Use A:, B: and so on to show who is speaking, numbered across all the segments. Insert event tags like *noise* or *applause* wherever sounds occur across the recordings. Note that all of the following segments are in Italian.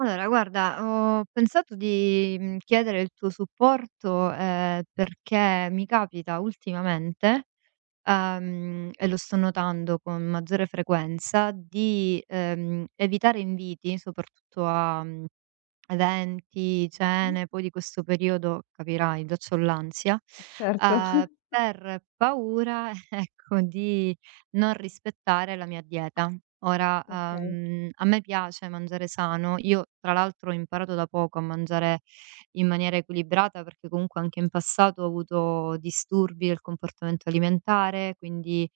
A: Allora, guarda, ho pensato di chiedere il tuo supporto perché mi capita ultimamente, e lo sto notando con maggiore frequenza, di evitare inviti, soprattutto eventi,
B: Mh,
A: cene, poi di questo periodo capirai, già c'ho l'ansia,
B: certo.
A: per paura, *laughs* ecco, di non rispettare la mia dieta. Ora,
B: Okay.
A: a me piace mangiare sano, io tra l'altro ho imparato da poco a mangiare in maniera equilibrata, perché comunque anche in passato ho avuto disturbi del comportamento alimentare, quindi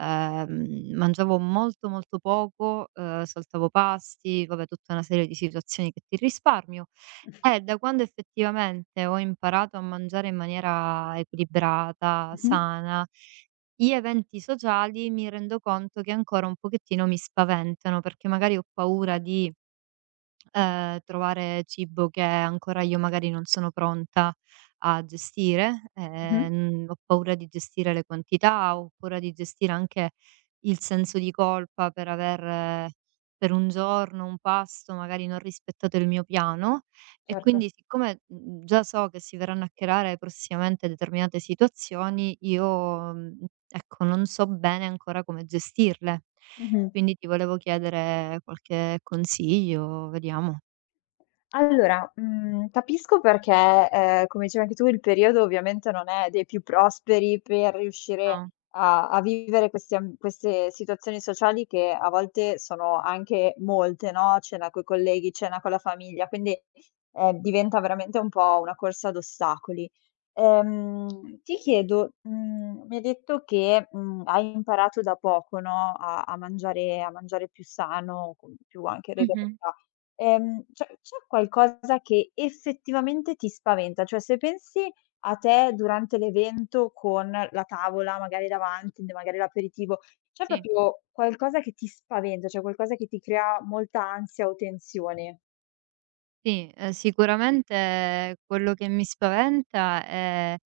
A: Mangiavo molto, molto poco, saltavo pasti, vabbè tutta una serie di situazioni che ti risparmio. E da quando effettivamente ho imparato a mangiare in maniera equilibrata,
B: Mh-mh,
A: sana, gli eventi sociali mi rendo conto che ancora un pochettino mi spaventano, perché magari ho paura di trovare cibo che ancora io magari non sono pronta a gestire,
B: mh-mh,
A: ho paura di gestire le quantità, ho paura di gestire anche il senso di colpa per aver eh, per un giorno, un pasto, magari non rispettato il mio piano e
B: certo.
A: quindi siccome, già so che si verranno a creare prossimamente determinate situazioni, io, ecco, non so bene ancora come gestirle.
B: Mh-mh.
A: Quindi ti volevo chiedere qualche consiglio, vediamo.
B: Allora, capisco perché, come dicevi anche tu, il periodo ovviamente non è dei più prosperi per riuscire
A: No.
B: a vivere questi am queste situazioni sociali che a volte sono anche molte, no, cena coi colleghi, cena con la famiglia, quindi, diventa veramente un po' una corsa ad ostacoli. Ti chiedo, mi hai detto che, hai imparato da poco, no, a mangiare più sano, con più anche
A: Mh-mh.
B: regolarità. C'è qualcosa che effettivamente ti spaventa? Cioè, se pensi a te durante l'evento con la tavola magari davanti, de magari l'aperitivo, c'è
A: Sì.
B: proprio qualcosa che ti spaventa, cioè qualcosa che ti crea molta ansia o tensione?
A: Sì, sicuramente quello che mi spaventa è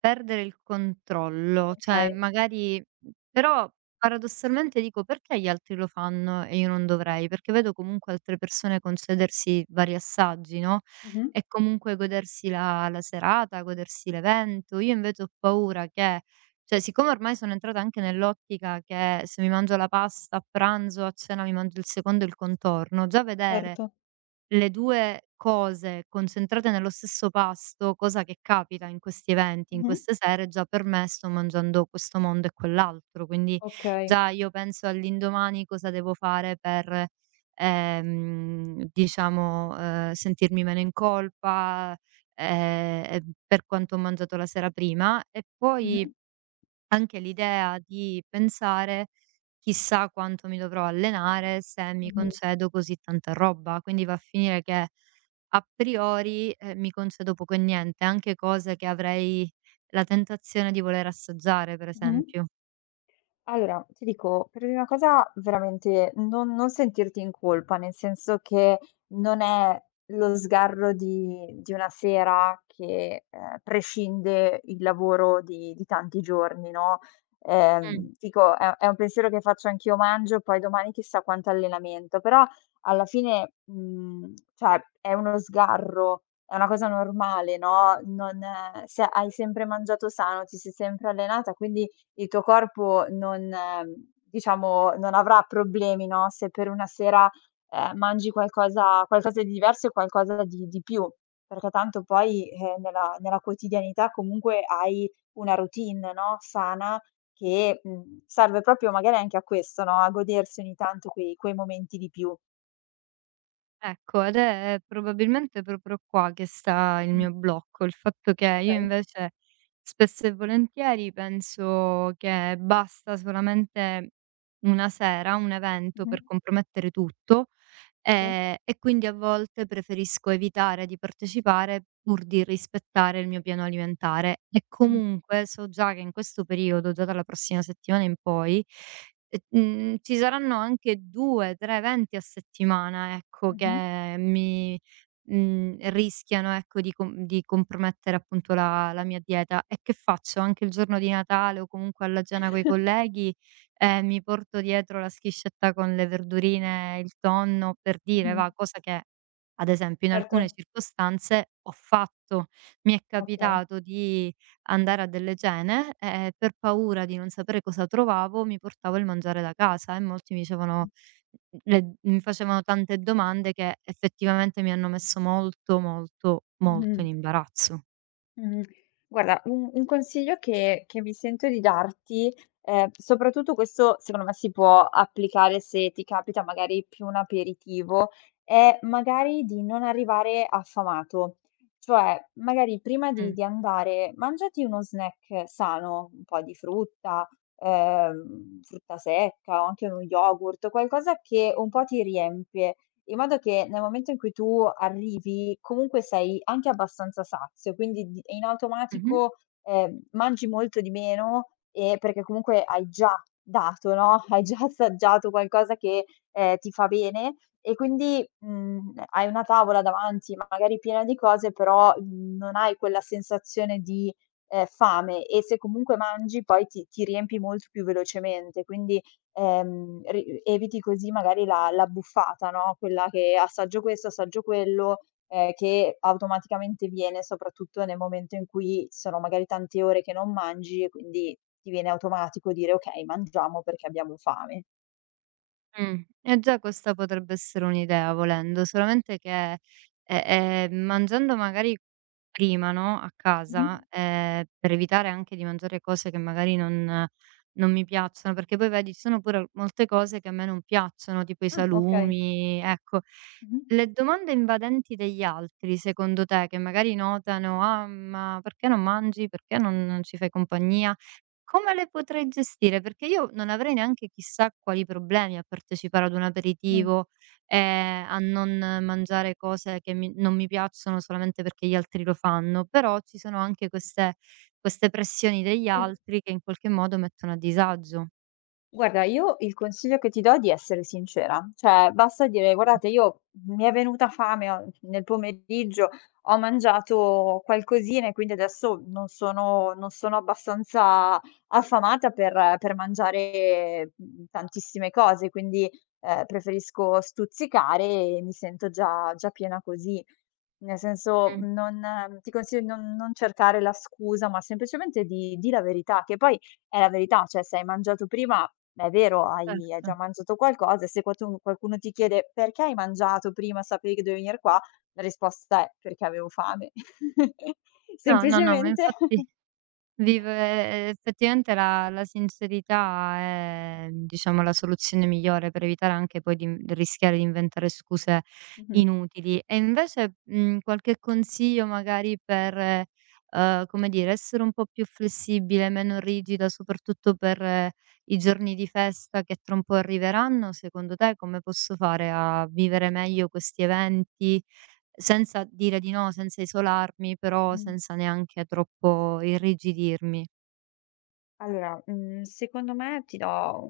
A: perdere il controllo, cioè
B: Okay.
A: magari però paradossalmente dico: "Perché gli altri lo fanno e io non dovrei?" Perché vedo comunque altre persone concedersi vari assaggi, no,
B: Mh-mh.
A: e comunque godersi la serata, godersi l'evento. Io invece ho paura che cioè siccome ormai sono entrata anche nell'ottica che se mi mangio la pasta a pranzo, a cena mi mangio il secondo e il contorno, già vedere
B: Certo.
A: le 2 cose concentrate nello stesso pasto, cosa che capita in questi eventi, in
B: Mh-mh.
A: queste sere, già per me sto mangiando questo mondo e quell'altro, quindi
B: Okay.
A: già io penso all'indomani cosa devo fare per, diciamo, sentirmi meno in colpa, e per quanto ho mangiato la sera prima. E poi
B: Mh-mh.
A: anche l'idea di pensare: "Chissà quanto mi dovrò allenare se mi
B: Mh-mh.
A: concedo così tanta roba". Quindi va a finire che a priori, mi concedo poco e niente, anche cose che avrei la tentazione di voler assaggiare, per
B: Mh-mh.
A: esempio.
B: Allora, ti dico, per prima cosa veramente non sentirti in colpa, nel senso che non è lo sgarro di una sera che, prescinde il lavoro di tanti giorni, no,
A: Mh.
B: dico è un pensiero che faccio anch'io, mangio, poi domani chissà quanto allenamento, però alla fine, cioè è uno sgarro, è una cosa normale, no, non se hai sempre mangiato sano, ti sei sempre allenata, quindi il tuo corpo non diciamo, non avrà problemi, no, se per una sera, mangi qualcosa di diverso e qualcosa di più, perché tanto poi, nella quotidianità comunque hai una routine, no, sana che, serve proprio magari anche a questo, no, a godersi ogni tanto quei momenti di più.
A: Ecco, ed è probabilmente proprio qua che sta il
B: Mh,
A: mio blocco, il fatto che io
B: okay.
A: invece spesso e volentieri penso che basta solamente una sera, un evento
B: Mh-mh.
A: per compromettere tutto,
B: Sì.
A: e quindi a volte preferisco evitare di partecipare pur di rispettare il mio piano alimentare. E
B: Mh.
A: comunque so già che in questo periodo, già dalla prossima settimana in poi e, ci saranno anche 2, 3 eventi a settimana, ecco,
B: Mh-mh.
A: che mi rischiano, ecco, di compromettere appunto la mia dieta. E che faccio? Anche il giorno di Natale o comunque alla cena coi
B: Mh-mh. *laughs*
A: colleghi, mi porto dietro la schiscetta con le verdurine, il tonno, per dire, va, cosa che ad esempio in
B: Certo,
A: alcune circostanze ho fatto. Mi è
B: okay.
A: capitato di andare a delle cene e per paura di non sapere cosa trovavo mi portavo il mangiare da casa e molti mi dicevano le mi facevano tante domande che effettivamente mi hanno messo molto, molto, molto
B: Mh-mh.
A: in imbarazzo.
B: Mhmm, guarda, un consiglio che mi sento di darti, soprattutto questo secondo me si può applicare se ti capita magari più un aperitivo, è magari di non arrivare affamato. Cioè, magari prima di
A: Mh.
B: di andare, mangiati uno snack sano, un po' di frutta, frutta secca o anche uno yogurt, qualcosa che un po' ti riempie. In modo che nel momento in cui tu arrivi, comunque sei anche abbastanza sazio, quindi di in
A: Mh-mh.
B: automatico, mangi molto di meno, perché comunque hai già dato, no, *laughs* hai già assaggiato qualcosa che, ti fa bene e quindi, hai una tavola davanti magari piena di cose, però, non hai quella sensazione di, fame e se comunque mangi poi ti riempi molto più velocemente. Quindi ri eviti così magari la buffata, no, quella che assaggio questo, assaggio quello, che automaticamente viene soprattutto nel momento in cui sono magari tante ore che non mangi e quindi ti viene automatico dire: "Okay, mangiamo perché abbiamo fame."
A: Mh. E già questa potrebbe essere un'idea volendo, solamente che, mangiando magari prima, no, a
B: Mh-mh.
A: casa, per evitare anche di mangiare cose che magari non mi piacciono, perché poi vedi ci sono pure molte cose che a me non piacciono, tipo i
B: Ah, okay.
A: salumi, ecco.
B: Mh-mh.
A: Le domande invadenti degli altri, secondo te, che magari notano: "Ah, ma perché non mangi? Perché non ci fai compagnia?" Come le potrei gestire? Perché io non avrei neanche chissà quali problemi a partecipare ad un
B: Mh.
A: aperitivo, a non mangiare cose che mi non mi piacciono solamente perché gli altri lo fanno, però ci sono anche queste pressioni degli
B: Sì.
A: altri che in qualche modo mettono a disagio.
B: Guarda, io il consiglio che ti do è di essere sincera, cioè basta dire: "Guardate, io mi è venuta fame o nel pomeriggio, ho mangiato qualcosina e quindi adesso non sono abbastanza affamata per mangiare, tantissime cose, quindi, preferisco stuzzicare e mi sento già piena così". Nel
A: Mh,
B: senso,
A: mh,
B: non ti consiglio di non cercare la scusa, ma semplicemente di la verità, che poi è la verità, cioè se hai mangiato prima, è vero, hai già
A: certo.
B: mangiato qualcosa e se quatu qualcuno ti chiede: "Perché hai mangiato prima? Sapevi che dovevi venire qua?" La risposta è: "Perché avevo fame." *laughs*
A: No, no, no, ma
B: Semplicemente.
A: infatti
B: *laughs*
A: vivere effettivamente la sincerità è, diciamo, la soluzione migliore per evitare anche poi di in rischiare di inventare scuse
B: Mh-mh.
A: inutili. E invece, qualche consiglio magari per, come dire, essere un po' più flessibile, meno rigida, soprattutto per i giorni di festa che tra un po' arriveranno, secondo te come posso fare a vivere meglio questi eventi, senza dire di no, senza isolarmi, però
B: Mh-mh.
A: senza neanche troppo irrigidirmi.
B: Allora, secondo me ti do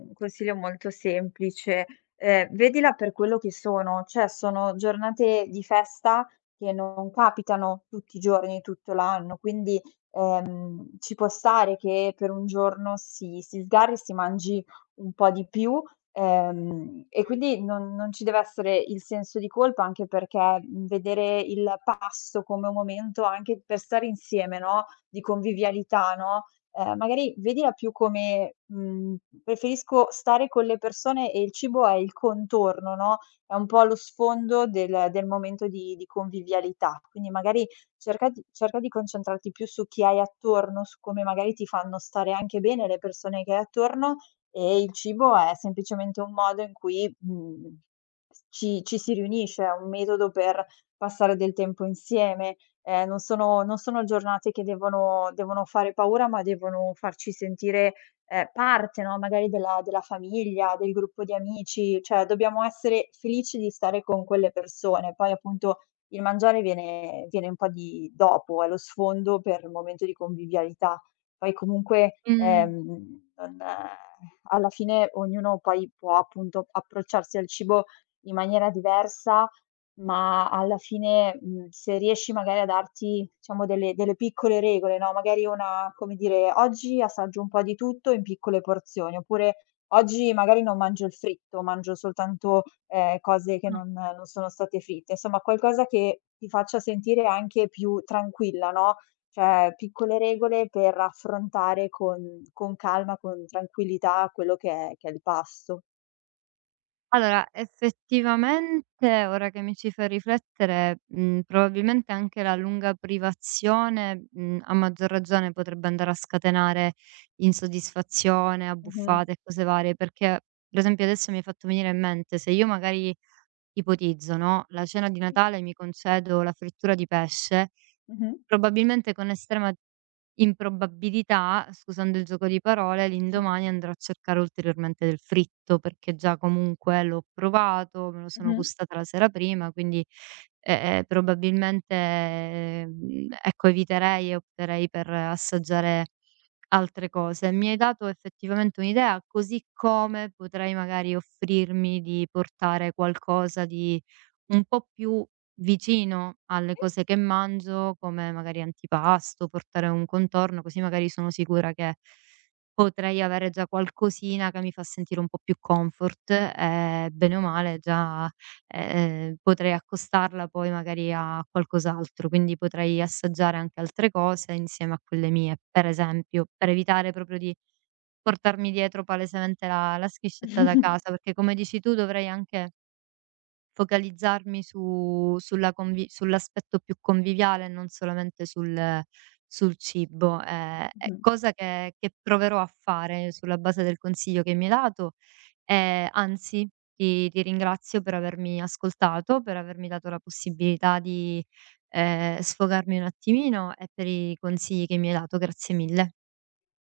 B: un consiglio molto semplice: vedila per quello che sono, cioè sono giornate di festa che non capitano tutti i giorni, tutto l'anno, quindi, ci può stare che per un giorno si sgarri, si mangi un po' di più, e quindi non ci deve essere il senso di colpa, anche perché, vedere il pasto come un momento anche per stare insieme, no, di convivialità, no. Magari vedila più come, preferisco stare con le persone e il cibo è il contorno, no, è un po' lo sfondo del momento di convivialità. Quindi magari cerca di concentrarti più su chi hai attorno, su come magari ti fanno stare anche bene le persone che hai attorno e il cibo è semplicemente un modo in cui, ci si riunisce, è un metodo per passare del tempo insieme. Non sono giornate che devono fare paura, ma devono farci sentire, parte, no, magari della famiglia, del gruppo di amici, cioè dobbiamo essere felici di stare con quelle persone. Poi appunto il mangiare viene un po' di dopo, è lo sfondo per il momento di convivialità. Poi comunque,
A: Mh,
B: non alla fine ognuno poi può appunto approcciarsi al cibo in maniera diversa, ma alla fine, se riesci magari a darti, diciamo, delle piccole regole, no, magari una come dire: "Oggi assaggio un po' di tutto in piccole porzioni", oppure: "Oggi magari non mangio il fritto, mangio soltanto, cose che
A: ah.
B: non sono state fritte". Insomma, qualcosa che ti faccia sentire anche più tranquilla, no, cioè piccole regole per affrontare con calma, con tranquillità quello che è il pasto.
A: Allora, effettivamente, ora che mi ci fai riflettere, probabilmente anche la lunga privazione, a maggior ragione potrebbe andare a scatenare insoddisfazione,
B: Mh-mh.
A: abbuffate e cose varie, perché per esempio adesso mi hai fatto venire in mente, se io magari ipotizzo, no, la cena di Natale mi concedo la frittura di pesce.
B: Mh-mh.
A: Probabilmente con estrema improbabilità, scusando il gioco di parole, l'indomani andrò a cercare ulteriormente del fritto, perché già comunque l'ho provato, me lo sono
B: Mh-mh.
A: gustata la sera prima, quindi, probabilmente, ecco, eviterei e opterei per assaggiare altre cose. Mi hai dato effettivamente un'idea, così come potrei magari offrirmi di portare qualcosa di un po' più vicino alle cose che mangio, come magari antipasto, portare un contorno, così magari sono sicura che potrei avere già qualcosina che mi fa sentire un po' più comfort e bene o male già, potrei accostarla poi magari a qualcos'altro, quindi potrei assaggiare anche altre cose insieme a quelle mie. Per esempio, per evitare proprio di portarmi dietro palesemente la schiscetta da casa,
B: *laughs*
A: perché come dici tu dovrei anche focalizzarmi su sulla convi sull'aspetto più conviviale e non solamente sul cibo, e
B: Mh-mh.
A: cosa che proverò a fare sulla base del consiglio che mi hai dato. Anzi, ti ringrazio per avermi ascoltato, per avermi dato la possibilità di, sfogarmi un attimino e per i consigli che mi hai dato. Grazie mille.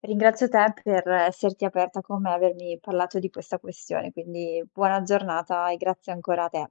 B: Ringrazio te per esserti aperta con me, e avermi parlato di questa questione, quindi buona giornata e grazie ancora a te.